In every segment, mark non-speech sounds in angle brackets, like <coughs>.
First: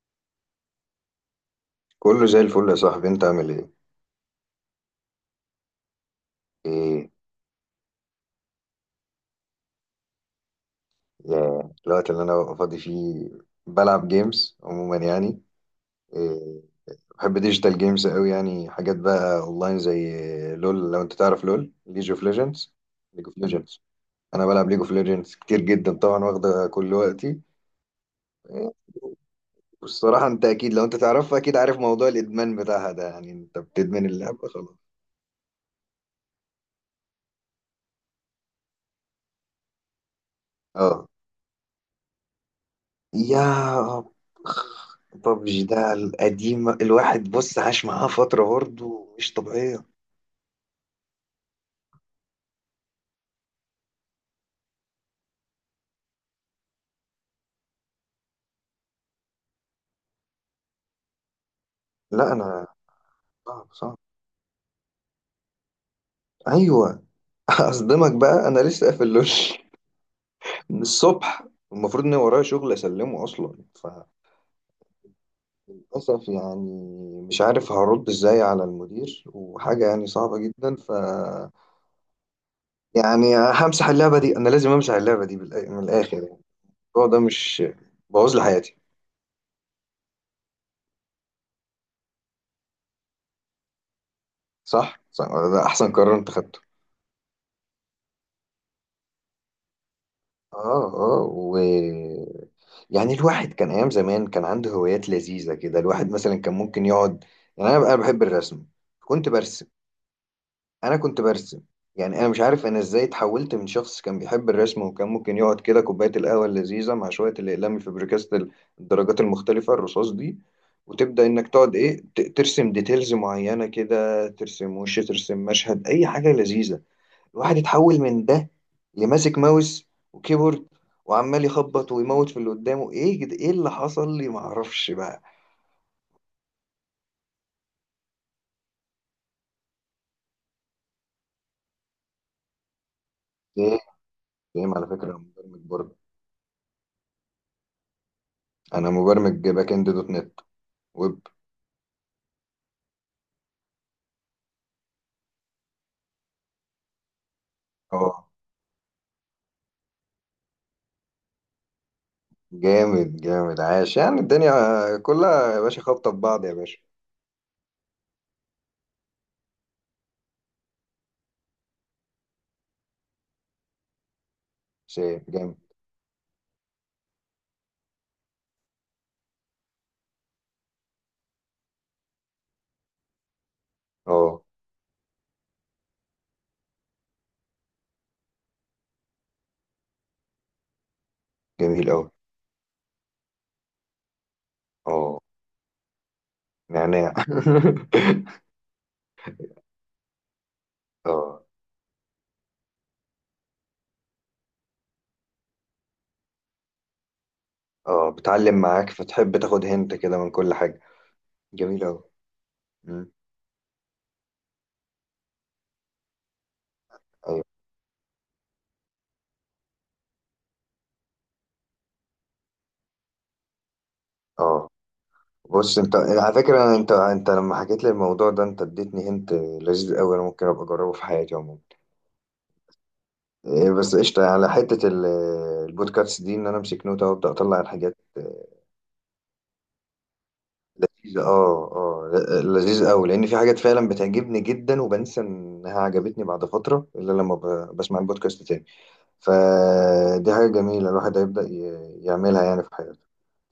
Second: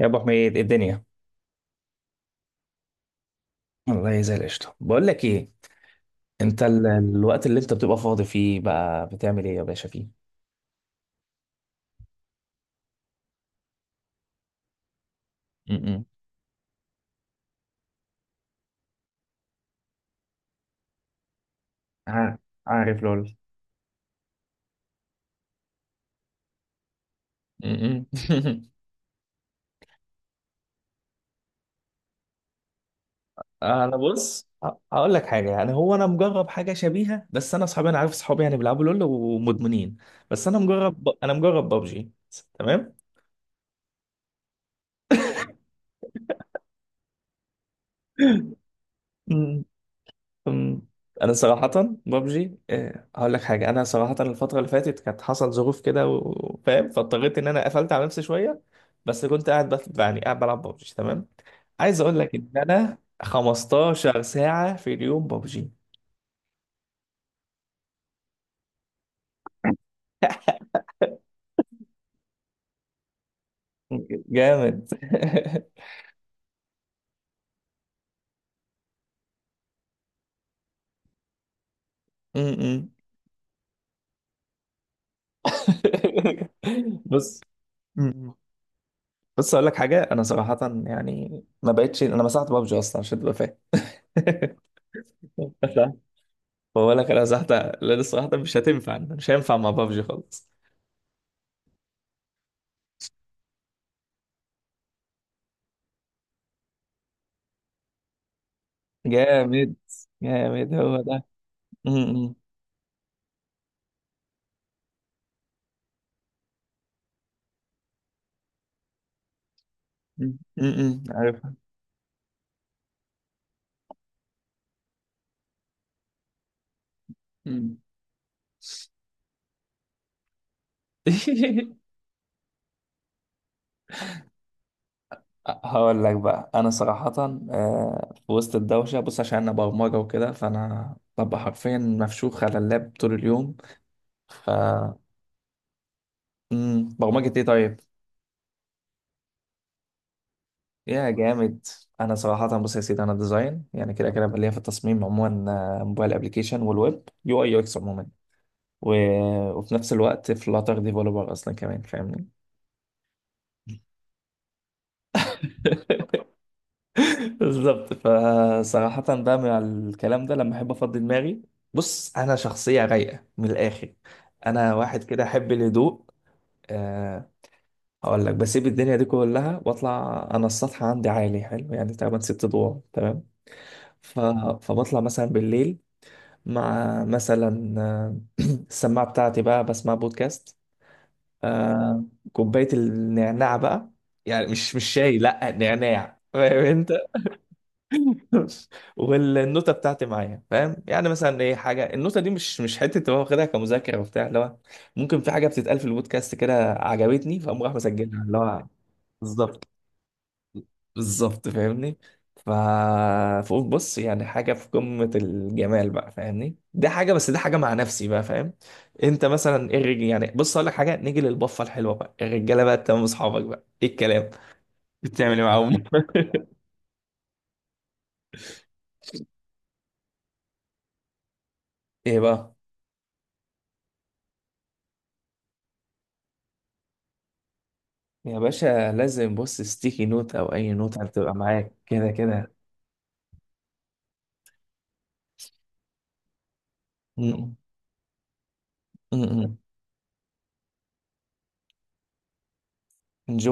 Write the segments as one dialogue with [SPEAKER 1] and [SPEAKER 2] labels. [SPEAKER 1] يا ابو حميد، إيه الدنيا؟
[SPEAKER 2] كله زي الفل يا صاحبي، انت عامل ايه؟
[SPEAKER 1] والله زي القشطه. بقول لك ايه، انت
[SPEAKER 2] ايه؟
[SPEAKER 1] الوقت اللي انت بتبقى فاضي فيه بقى بتعمل ايه يا باشا فيه؟
[SPEAKER 2] يا الوقت اللي انا ببقى فاضي فيه بلعب جيمز عموما يعني.
[SPEAKER 1] م-م.
[SPEAKER 2] إيه، بحب ديجيتال جيمز قوي يعني، حاجات بقى اونلاين زي لول. لو انت تعرف لول، ليج اوف
[SPEAKER 1] ع-
[SPEAKER 2] ليجندز.
[SPEAKER 1] عارف
[SPEAKER 2] ليج
[SPEAKER 1] لول.
[SPEAKER 2] اوف ليجندز، انا بلعب ليج اوف ليجندز كتير جدا طبعا، واخده كل وقتي.
[SPEAKER 1] م-م.
[SPEAKER 2] إيه، والصراحه انت اكيد لو انت تعرفها اكيد عارف موضوع الادمان بتاعها ده، يعني
[SPEAKER 1] <laughs>
[SPEAKER 2] انت
[SPEAKER 1] انا
[SPEAKER 2] بتدمن
[SPEAKER 1] بص،
[SPEAKER 2] اللعبه خلاص.
[SPEAKER 1] اقول لك حاجه، يعني هو انا مجرب حاجه شبيهه، بس انا اصحابي، انا عارف اصحابي يعني بيلعبوا لول ومدمنين، بس انا
[SPEAKER 2] اه،
[SPEAKER 1] مجرب، ببجي.
[SPEAKER 2] يا ببجي ده القديم، الواحد بص عاش معاه فترة برضه مش
[SPEAKER 1] تمام.
[SPEAKER 2] طبيعية.
[SPEAKER 1] أم، انا صراحه ببجي، أه هقول لك حاجه. انا صراحه الفتره اللي فاتت كانت حصل ظروف كده وفاهم، فاضطريت ان انا قفلت على نفسي شويه، بس كنت قاعد يعني قاعد بلعب ببجي. تمام. عايز اقول
[SPEAKER 2] لا
[SPEAKER 1] لك ان
[SPEAKER 2] أنا،
[SPEAKER 1] انا
[SPEAKER 2] صعب صعب.
[SPEAKER 1] 15 ساعه في اليوم ببجي.
[SPEAKER 2] أيوه. <laughs> أصدمك بقى، أنا لسه قافل لول من الصبح. المفروض إن ورايا شغل أسلمه أصلا،
[SPEAKER 1] جامد.
[SPEAKER 2] فللأسف يعني مش عارف هرد إزاي على المدير، وحاجة يعني صعبة جدا. ف
[SPEAKER 1] <laughs> م- م.
[SPEAKER 2] يعني همسح اللعبة دي، أنا لازم أمسح اللعبة دي من الآخر يعني.
[SPEAKER 1] <laughs>
[SPEAKER 2] الموضوع ده
[SPEAKER 1] بص.
[SPEAKER 2] مش
[SPEAKER 1] م- م.
[SPEAKER 2] بوظ لي حياتي؟
[SPEAKER 1] بص، اقول لك حاجه انا صراحه، يعني ما بقتش، انا مسحت ببجي اصلا عشان تبقى فاهم.
[SPEAKER 2] صح. صح ده أحسن
[SPEAKER 1] <laughs>
[SPEAKER 2] قرار أنت خدته.
[SPEAKER 1] بقول لك انا زهقت، لا لسه واحده، مش هتنفع، مش هينفع مع بابجي خالص.
[SPEAKER 2] اه اه. و يعني الواحد كان أيام زمان كان عنده هوايات لذيذة كده، الواحد مثلا كان ممكن يقعد. يعني أنا بقى بحب الرسم، كنت برسم.
[SPEAKER 1] جامد جامد،
[SPEAKER 2] أنا
[SPEAKER 1] هو
[SPEAKER 2] كنت
[SPEAKER 1] ده.
[SPEAKER 2] برسم.
[SPEAKER 1] م-
[SPEAKER 2] يعني أنا
[SPEAKER 1] م-
[SPEAKER 2] مش عارف أنا إزاي اتحولت من شخص كان بيحب الرسم، وكان ممكن يقعد كده كوباية القهوة اللذيذة مع شوية الأقلام الفبريكاست، الدرجات المختلفة الرصاص
[SPEAKER 1] م-
[SPEAKER 2] دي، وتبدأ إنك
[SPEAKER 1] عارفها.
[SPEAKER 2] تقعد إيه ترسم ديتيلز معينة كده، ترسم وش، ترسم مشهد، أي حاجة لذيذة. الواحد
[SPEAKER 1] م.
[SPEAKER 2] اتحول من ده لماسك ماوس وكيبورد، وعمال
[SPEAKER 1] <laughs>
[SPEAKER 2] يخبط ويموت في اللي قدامه. ايه كده؟ ايه اللي حصل لي معرفش بقى.
[SPEAKER 1] هقول لك بقى انا صراحه، في وسط الدوشه بص، عشان انا برمجه وكده، فانا ببقى حرفيا مفشوخ على اللاب طول اليوم.
[SPEAKER 2] ايه.
[SPEAKER 1] ف
[SPEAKER 2] ايه على فكرة انا مبرمج برضه.
[SPEAKER 1] برمجه ايه طيب؟
[SPEAKER 2] انا مبرمج باك اند دوت نت،
[SPEAKER 1] يا
[SPEAKER 2] ويب.
[SPEAKER 1] جامد. انا صراحه بص يا سيدي، انا ديزاين، يعني كده كده بقى ليا في التصميم عموما، موبايل ابلكيشن والويب، يو اي يو اكس عموما،
[SPEAKER 2] اه.
[SPEAKER 1] و... وفي نفس الوقت فلاتر ديفلوبر اصلا كمان، فاهمني؟
[SPEAKER 2] جامد جامد، عاش. يعني الدنيا كلها يا باشا خابطة في
[SPEAKER 1] <laughs>
[SPEAKER 2] بعض يا باشا.
[SPEAKER 1] بالظبط. فصراحة بقى مع الكلام ده لما احب افضي دماغي، بص انا شخصية رايقة من الاخر، انا
[SPEAKER 2] بس
[SPEAKER 1] واحد كده احب
[SPEAKER 2] جامد.
[SPEAKER 1] الهدوء. أه هقول لك، بسيب الدنيا دي كلها واطلع انا السطح، عندي عالي حلو يعني، تقريبا 6 ادوار. تمام. ف...
[SPEAKER 2] اه.
[SPEAKER 1] فبطلع مثلا بالليل مع مثلا السماعة بتاعتي، بقى بسمع بودكاست،
[SPEAKER 2] جميل
[SPEAKER 1] آه،
[SPEAKER 2] اوي.
[SPEAKER 1] كوباية النعناع بقى، يعني مش شاي،
[SPEAKER 2] اه،
[SPEAKER 1] لا نعناع، فاهم انت؟
[SPEAKER 2] نعناع. <laughs>
[SPEAKER 1] <laughs> والنوتة بتاعتي معايا، فاهم؟ يعني مثلا
[SPEAKER 2] اه
[SPEAKER 1] ايه حاجة النوتة دي، مش حتة، تبقى واخدها كمذاكرة وبتاع، اللي هو ممكن في حاجة بتتقال في البودكاست كده عجبتني، فاقوم راح
[SPEAKER 2] اه،
[SPEAKER 1] مسجلها، اللي
[SPEAKER 2] بتعلم
[SPEAKER 1] هو
[SPEAKER 2] معاك فتحب تاخد
[SPEAKER 1] بالظبط.
[SPEAKER 2] هنت كده من كل حاجة.
[SPEAKER 1] بالظبط
[SPEAKER 2] جميل
[SPEAKER 1] فاهمني؟
[SPEAKER 2] اوي.
[SPEAKER 1] ف
[SPEAKER 2] مم.
[SPEAKER 1] فقلت بص، يعني حاجه في قمه الجمال بقى فاهمني، دي حاجه، بس دي
[SPEAKER 2] ايوه.
[SPEAKER 1] حاجه مع نفسي بقى فاهم. انت مثلا ايه يعني بص اقول لك حاجه، نيجي للبفه الحلوه بقى، الرجاله بقى تمام، اصحابك بقى ايه الكلام،
[SPEAKER 2] اه.
[SPEAKER 1] بتعمل ايه
[SPEAKER 2] بص
[SPEAKER 1] معاهم؟
[SPEAKER 2] انت على فكرة، انت، لما حكيت لي الموضوع ده، انت اديتني هنت لذيذ قوي، انا ممكن ابقى اجربه في حياتي عموما.
[SPEAKER 1] <laughs> ايه بقى؟
[SPEAKER 2] بس قشطة على حتة البودكاست دي، ان انا امسك نوتة وابدا اطلع الحاجات
[SPEAKER 1] يا باشا لازم، بص ستيكي نوت او اي نوت
[SPEAKER 2] لذيذة
[SPEAKER 1] هتبقى
[SPEAKER 2] اه
[SPEAKER 1] معاك كده
[SPEAKER 2] اه.
[SPEAKER 1] كده.
[SPEAKER 2] لذيذ قوي، لان في حاجات فعلا بتعجبني جدا، وبنسى انها عجبتني بعد فترة، الا لما
[SPEAKER 1] م-
[SPEAKER 2] بسمع البودكاست تاني.
[SPEAKER 1] م.
[SPEAKER 2] فدي حاجة جميلة، الواحد هيبدأ يعملها يعني في حياته.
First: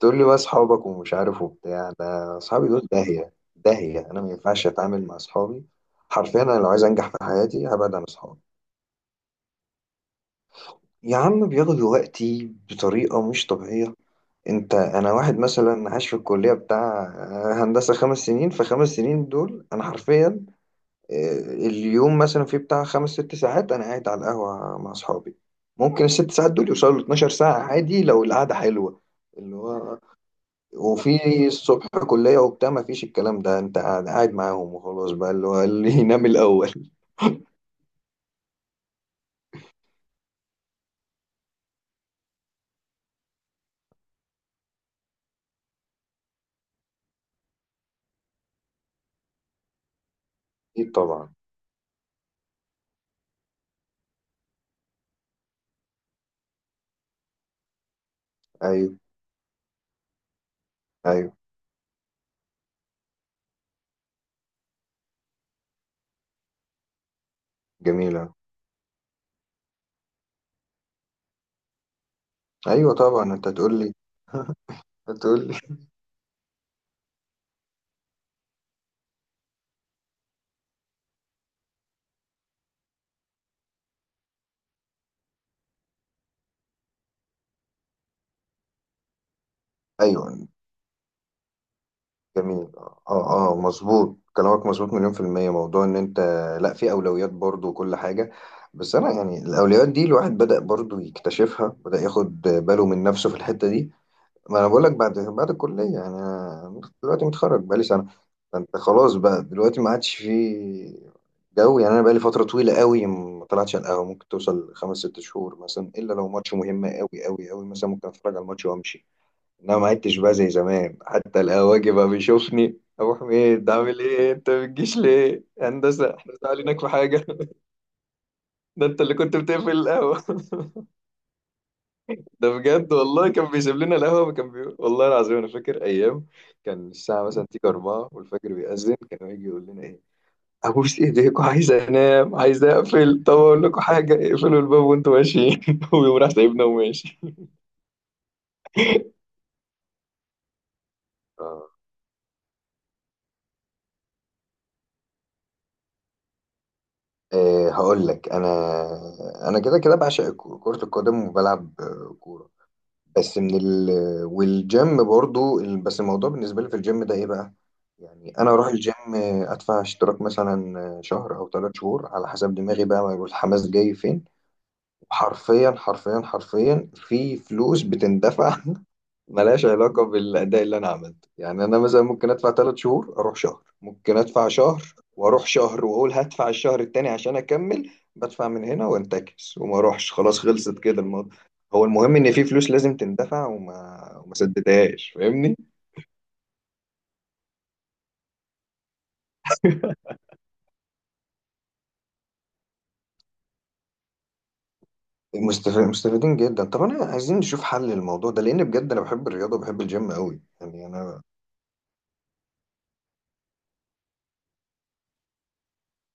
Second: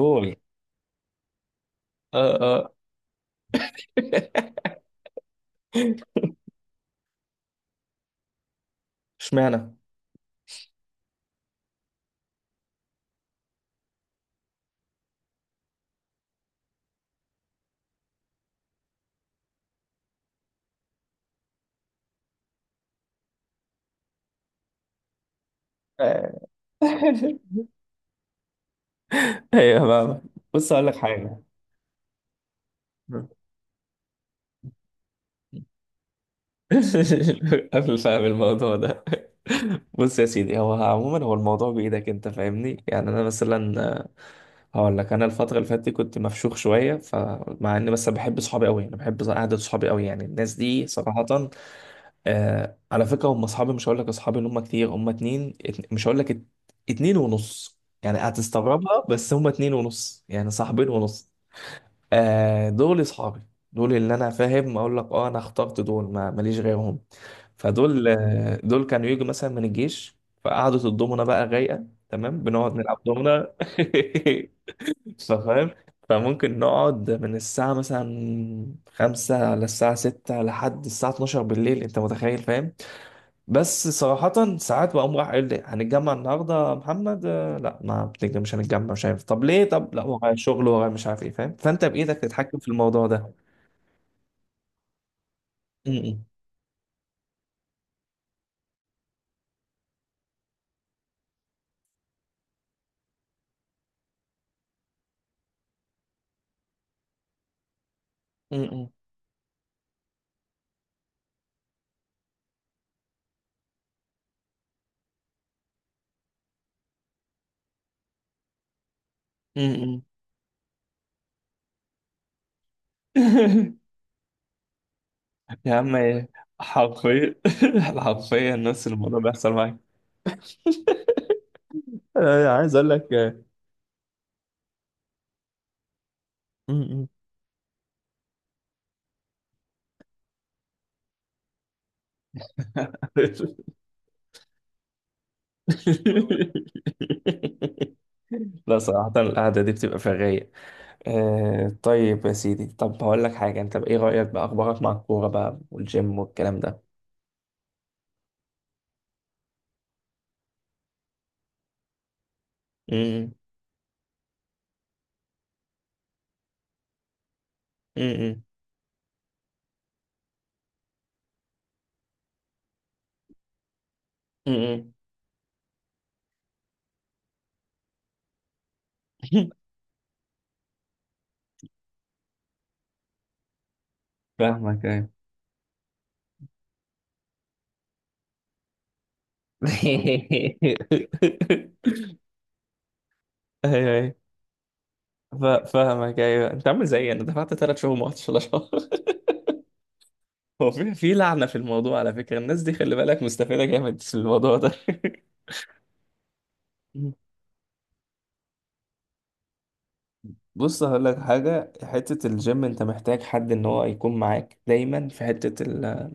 [SPEAKER 2] تقول لي بقى أصحابك ومش عارف وبتاع.
[SPEAKER 1] اه
[SPEAKER 2] ده أصحابي
[SPEAKER 1] اه.
[SPEAKER 2] دول داهية داهية، أنا ما ينفعش أتعامل مع أصحابي. حرفيا أنا لو عايز أنجح في حياتي هبعد عن أصحابي.
[SPEAKER 1] اشمعنى؟
[SPEAKER 2] يا عم بياخدوا وقتي بطريقة مش طبيعية. أنت، أنا واحد مثلا عايش في الكلية بتاع هندسة خمس سنين. في خمس سنين دول أنا حرفيا اليوم مثلا في بتاع خمس ست ساعات انا قاعد على القهوه مع اصحابي. ممكن الست
[SPEAKER 1] آه.
[SPEAKER 2] ساعات دول يوصلوا ل
[SPEAKER 1] <laughs>
[SPEAKER 2] 12 ساعه عادي لو القعده حلوه. اللي
[SPEAKER 1] ايوه
[SPEAKER 2] هو
[SPEAKER 1] بقى، بص اقول لك حاجه.
[SPEAKER 2] وفي الصبح كليه وبتاع، ما فيش الكلام ده، انت قاعد معاهم وخلاص بقى، اللي هو اللي <laughs> ينام الاول.
[SPEAKER 1] <laughs> قبل، فاهم الموضوع ده، بص يا سيدي، هو عموما هو الموضوع بإيدك انت، فاهمني؟ يعني انا مثلا، هقول لك انا الفترة اللي فاتت دي كنت مفشوخ شوية، فمع اني مثلا بحب صحابي قوي، انا بحب قعدة صحابي قوي، يعني الناس دي
[SPEAKER 2] اكيد
[SPEAKER 1] صراحة،
[SPEAKER 2] طبعا.
[SPEAKER 1] آه على فكرة هم اصحابي، مش هقول لك اصحابي اللي هم كتير، هم اتنين مش هقول لك ات- اتنين ونص، يعني
[SPEAKER 2] ايوه
[SPEAKER 1] هتستغربها بس هم اتنين ونص، يعني صاحبين ونص.
[SPEAKER 2] ايوه.
[SPEAKER 1] آه دول اصحابي، دول اللي انا فاهم اقول لك، اه انا اخترت دول، ما ماليش غيرهم. فدول
[SPEAKER 2] جميله.
[SPEAKER 1] دول كانوا يجوا مثلا من الجيش، فقعدة الضمنة بقى رايقة، تمام، بنقعد
[SPEAKER 2] ايوه
[SPEAKER 1] نلعب
[SPEAKER 2] طبعا انت
[SPEAKER 1] ضمنة.
[SPEAKER 2] تقول لي،
[SPEAKER 1] <laughs>
[SPEAKER 2] هتقول لي.
[SPEAKER 1] فاهم؟ فممكن نقعد من الساعة مثلا خمسة على الساعة ستة لحد الساعة 12 بالليل، انت متخيل فاهم؟ بس صراحة ساعات بقوم راح قايل لي هنتجمع النهاردة يا محمد، لا ما بتنجم، مش هنتجمع، مش عارف، طب ليه، طب
[SPEAKER 2] <laughs>
[SPEAKER 1] لا ورايا
[SPEAKER 2] ايوه.
[SPEAKER 1] شغل، ورايا مش عارف ايه، فاهم؟ فانت بإيدك تتحكم في
[SPEAKER 2] جميل اه
[SPEAKER 1] الموضوع ده.
[SPEAKER 2] اه آه، مظبوط كلامك، مظبوط مليون في المية. موضوع ان انت
[SPEAKER 1] م-م.
[SPEAKER 2] لا، في اولويات برضو وكل حاجة. بس انا يعني الاولويات دي الواحد بدأ برضو يكتشفها، بدأ ياخد باله من نفسه في الحتة دي. ما انا بقول لك، بعد الكلية يعني، أنا دلوقتي متخرج بقالي سنة. فانت
[SPEAKER 1] م-م.
[SPEAKER 2] خلاص بقى دلوقتي ما عادش في جو يعني. انا بقالي فترة طويلة قوي ما طلعتش على القهوة، ممكن توصل خمس ست شهور مثلا، الا لو ماتش مهم قوي قوي قوي مثلا ممكن اتفرج على الماتش وامشي. انا ما
[SPEAKER 1] م-م.
[SPEAKER 2] عدتش بقى زي زمان، حتى القواجي بقى بيشوفني: ابو حميد
[SPEAKER 1] <laughs>
[SPEAKER 2] عامل ايه؟ انت ما بتجيش ليه
[SPEAKER 1] يا عم
[SPEAKER 2] هندسه؟
[SPEAKER 1] ايه،
[SPEAKER 2] احنا زعلانينك في حاجه؟
[SPEAKER 1] حرفيا. <laughs> حرفيا
[SPEAKER 2] <laughs> ده
[SPEAKER 1] نفس
[SPEAKER 2] انت اللي
[SPEAKER 1] الموضوع
[SPEAKER 2] كنت
[SPEAKER 1] بيحصل
[SPEAKER 2] بتقفل
[SPEAKER 1] معايا،
[SPEAKER 2] القهوه. <laughs> ده
[SPEAKER 1] عايز اقول
[SPEAKER 2] بجد
[SPEAKER 1] لك،
[SPEAKER 2] والله،
[SPEAKER 1] آه.
[SPEAKER 2] كان بيسيب لنا القهوه، كان بي... والله العظيم انا فاكر ايام كان
[SPEAKER 1] م-م.
[SPEAKER 2] الساعه مثلا تيجي 4 والفجر بيأذن، كان يجي يقول لنا ايه: ابوس ايديكوا عايز انام، عايز اقفل، طب اقول لكم حاجه، اقفلوا الباب وانتوا ماشيين. <laughs> ويقوم راح سايبنا وماشي.
[SPEAKER 1] <laughs> لا صراحة القعدة دي بتبقى في الرايق. آه، طيب يا سيدي، طب هقول لك حاجة، انت بإيه رأيك بأخبارك مع الكورة بقى والجيم والكلام ده؟
[SPEAKER 2] أه هقول لك، انا انا كده كده بعشق كرة القدم، وبلعب آه، كورة.
[SPEAKER 1] امم
[SPEAKER 2] بس من ال والجيم برضو بس الموضوع بالنسبة لي في الجيم ده ايه بقى؟ يعني
[SPEAKER 1] امم
[SPEAKER 2] انا اروح الجيم آه، ادفع اشتراك مثلا آه، شهر او ثلاث شهور على حسب دماغي بقى، ما يقول الحماس جاي فين.
[SPEAKER 1] امم
[SPEAKER 2] حرفيا حرفيا حرفيا في فلوس بتندفع. <laughs>
[SPEAKER 1] <laughs>
[SPEAKER 2] ملهاش علاقة بالأداء اللي أنا عملته. يعني أنا مثلا ممكن أدفع ثلاث شهور أروح شهر، ممكن أدفع
[SPEAKER 1] فاهمك،
[SPEAKER 2] شهر
[SPEAKER 1] ايوه.
[SPEAKER 2] وأروح شهر وأقول هدفع الشهر التاني عشان أكمل، بدفع من هنا وأنتكس وما أروحش، خلاص
[SPEAKER 1] <laughs>
[SPEAKER 2] خلصت كده الموضوع. هو المهم إن في فلوس لازم تندفع،
[SPEAKER 1] ايوه ايوه،
[SPEAKER 2] وما سددهاش فاهمني.
[SPEAKER 1] فاهمك، ايوه، انت عامل زيي، انا دفعت 3 شهور، ما رحتش ولا شهر. <laughs>
[SPEAKER 2] <laughs>
[SPEAKER 1] هو في لعنة في الموضوع على فكرة، الناس دي خلي بالك مستفيدة جامد في الموضوع ده. <laughs>
[SPEAKER 2] مستفيدين جدا. طب أنا عايزين نشوف حل للموضوع ده، لأن بجد أنا بحب الرياضة وبحب الجيم قوي
[SPEAKER 1] بص
[SPEAKER 2] يعني
[SPEAKER 1] هقول لك
[SPEAKER 2] أنا.
[SPEAKER 1] حاجة، حتة الجيم انت محتاج حد ان هو يكون معاك دايما في حتة ال،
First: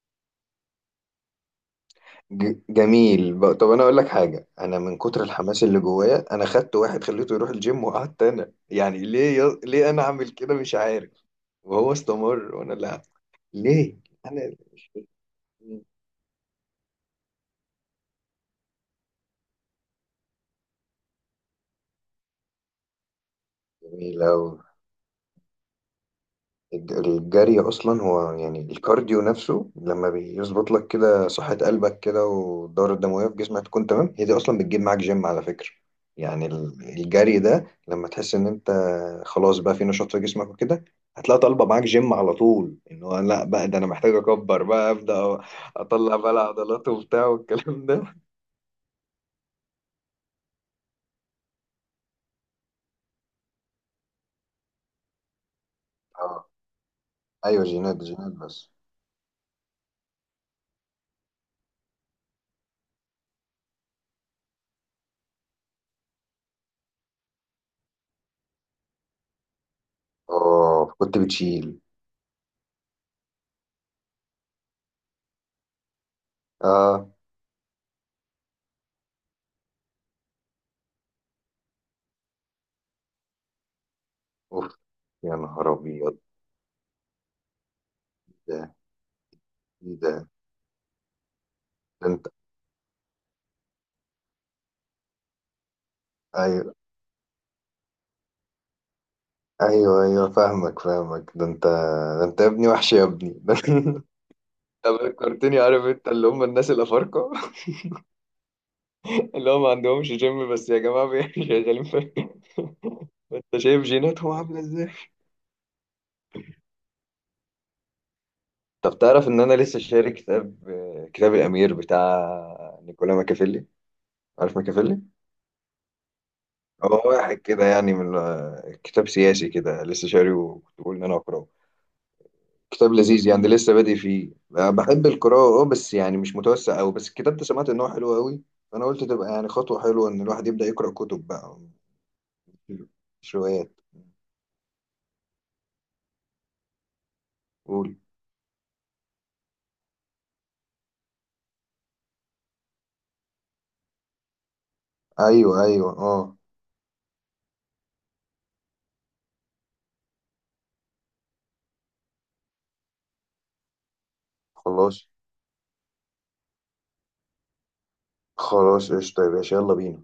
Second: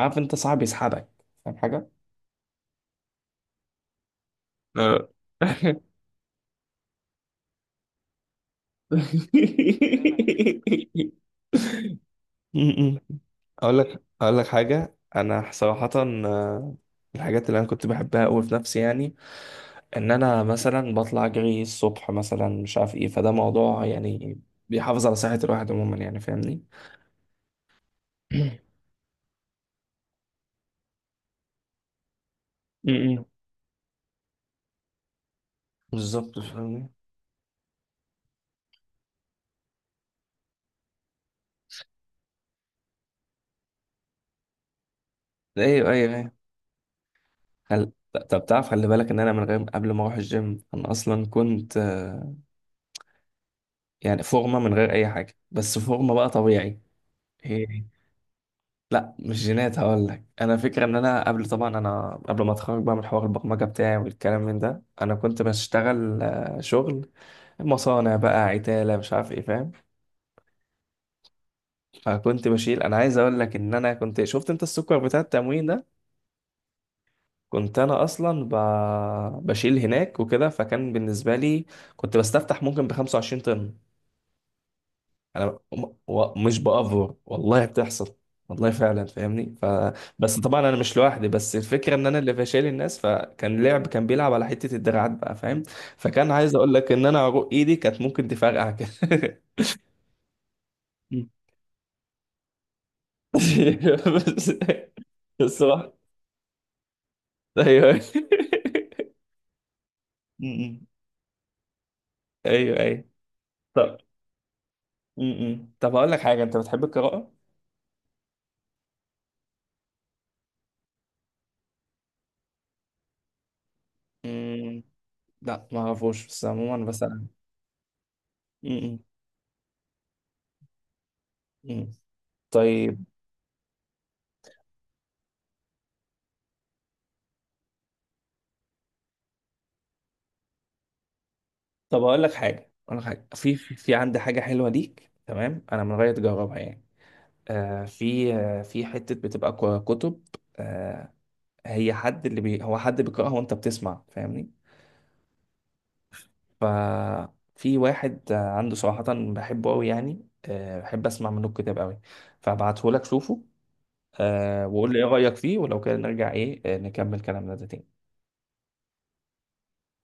[SPEAKER 1] عارف، انت صعب يسحبك، فاهم حاجة؟
[SPEAKER 2] جميل. طب انا اقول لك حاجه، انا من
[SPEAKER 1] آه.
[SPEAKER 2] كتر الحماس اللي
[SPEAKER 1] <laughs>
[SPEAKER 2] جوايا انا خدت واحد خليته يروح الجيم، وقعدت انا. يعني ليه ي... ليه انا اعمل كده مش عارف؟ وهو استمر وانا
[SPEAKER 1] م- م.
[SPEAKER 2] لا.
[SPEAKER 1] اقول
[SPEAKER 2] ليه؟
[SPEAKER 1] لك، اقول لك
[SPEAKER 2] انا
[SPEAKER 1] حاجه انا صراحه الحاجات اللي انا كنت بحبها قوي في نفسي، يعني ان انا مثلا بطلع اجري الصبح مثلا، مش عارف ايه، فده موضوع
[SPEAKER 2] جميل
[SPEAKER 1] يعني
[SPEAKER 2] أوي.
[SPEAKER 1] بيحافظ على صحه الواحد عموما يعني، فاهمني؟
[SPEAKER 2] الجري اصلا هو
[SPEAKER 1] <coughs>
[SPEAKER 2] يعني
[SPEAKER 1] <clears throat>
[SPEAKER 2] الكارديو نفسه، لما بيظبط لك كده صحة قلبك كده،
[SPEAKER 1] م-
[SPEAKER 2] والدورة
[SPEAKER 1] م.
[SPEAKER 2] الدموية في جسمك تكون تمام، هي دي اصلا بتجيب معاك جيم على فكرة.
[SPEAKER 1] بالظبط
[SPEAKER 2] يعني
[SPEAKER 1] فاهمني.
[SPEAKER 2] الجري ده لما تحس ان انت خلاص بقى في نشاط في جسمك وكده، هتلاقي طالبه معاك جيم على طول، ان هو لا بقى ده انا محتاج اكبر بقى ابدا،
[SPEAKER 1] ايوه ايوه
[SPEAKER 2] اطلع بقى
[SPEAKER 1] ايوه.
[SPEAKER 2] العضلات وبتاع والكلام
[SPEAKER 1] خل...
[SPEAKER 2] ده.
[SPEAKER 1] طب تعرف، خلي بالك ان انا من غير، قبل ما اروح الجيم، انا اصلا كنت يعني فورمه من غير اي حاجه، بس فورمه بقى
[SPEAKER 2] اه،
[SPEAKER 1] طبيعي.
[SPEAKER 2] ايوه جينات، جينات. بس
[SPEAKER 1] لا مش جينات، هقول لك انا فكره، ان انا قبل، طبعا انا قبل ما اتخرج بقى من حوار البرمجه بتاعي والكلام من ده، انا كنت بشتغل شغل مصانع بقى، عتاله، مش عارف ايه، فاهم؟
[SPEAKER 2] اه كنت بتشيل.
[SPEAKER 1] فكنت بشيل، انا عايز اقول لك ان انا كنت شفت انت السكر بتاع التموين ده،
[SPEAKER 2] اه.
[SPEAKER 1] كنت انا اصلا بشيل هناك وكده، فكان بالنسبه لي، كنت بستفتح ممكن ب 25 طن.
[SPEAKER 2] اوف، يا
[SPEAKER 1] انا
[SPEAKER 2] نهار ابيض.
[SPEAKER 1] مش بافور، والله بتحصل، والله
[SPEAKER 2] ده
[SPEAKER 1] فعلا، فاهمني؟
[SPEAKER 2] ايه ده؟
[SPEAKER 1] بس طبعا انا مش لوحدي، بس الفكره ان
[SPEAKER 2] ده
[SPEAKER 1] انا
[SPEAKER 2] انت،
[SPEAKER 1] اللي فشال الناس، فكان لعب، كان بيلعب على حته الدراعات بقى فاهم؟ فكان عايز اقول
[SPEAKER 2] ايوه
[SPEAKER 1] لك ان انا عروق ايدي كانت ممكن تفرقع كده.
[SPEAKER 2] ايوه ايوه فاهمك فاهمك. ده انت، ده انت يا ابني وحش يا ابني. <laughs> ده
[SPEAKER 1] <laughs>
[SPEAKER 2] انت
[SPEAKER 1] بس
[SPEAKER 2] فكرتني عارف
[SPEAKER 1] الصراحه،
[SPEAKER 2] انت اللي هم الناس الافارقه.
[SPEAKER 1] ايوه.
[SPEAKER 2] <laughs> اللي هم ما عندهمش جيم، بس يا
[SPEAKER 1] م-م.
[SPEAKER 2] جماعه <laughs> شغالين في.
[SPEAKER 1] ايوه ايوه.
[SPEAKER 2] انت شايف
[SPEAKER 1] طب.
[SPEAKER 2] جيناتهم عامله ازاي.
[SPEAKER 1] م-م. طب اقول لك حاجه، انت بتحب القراءه؟
[SPEAKER 2] طب تعرف ان انا لسه شاري كتاب؟ كتاب الامير بتاع نيكولا ماكافيلي. عارف
[SPEAKER 1] م،
[SPEAKER 2] ماكافيلي؟
[SPEAKER 1] لا ما اعرفوش، بس عموما، بس
[SPEAKER 2] هو
[SPEAKER 1] انا.
[SPEAKER 2] واحد كده يعني من،
[SPEAKER 1] م-م.
[SPEAKER 2] كتاب سياسي كده، لسه شاريه وكنت بقول ان انا اقراه.
[SPEAKER 1] م.
[SPEAKER 2] كتاب
[SPEAKER 1] طيب.
[SPEAKER 2] لذيذ يعني لسه بادئ فيه. آه، بحب القراءة اه، بس يعني مش متوسع أوي، بس الكتاب ده سمعت إن هو حلو أوي، فأنا قلت تبقى يعني خطوة حلوة إن الواحد يبدأ يقرأ كتب بقى.
[SPEAKER 1] طب اقول لك حاجه،
[SPEAKER 2] مش
[SPEAKER 1] في
[SPEAKER 2] روايات؟
[SPEAKER 1] عندي حاجه حلوه ليك، تمام، انا من غير تجربها يعني، آه
[SPEAKER 2] قول.
[SPEAKER 1] في، آه في حته بتبقى كتب، آه، هي حد اللي بي هو حد بيقراها وانت بتسمع فاهمني؟
[SPEAKER 2] أيوه أيوه اه.
[SPEAKER 1] ففي واحد عنده صراحه، بحبه قوي يعني، آه بحب اسمع منه الكتاب قوي، فابعته لك شوفه، آه، وقول
[SPEAKER 2] خلاص،
[SPEAKER 1] لي ايه رايك فيه، ولو كده نرجع ايه، نكمل كلامنا ده تاني.
[SPEAKER 2] خلاص قشطة يا باشا، يلا بينا.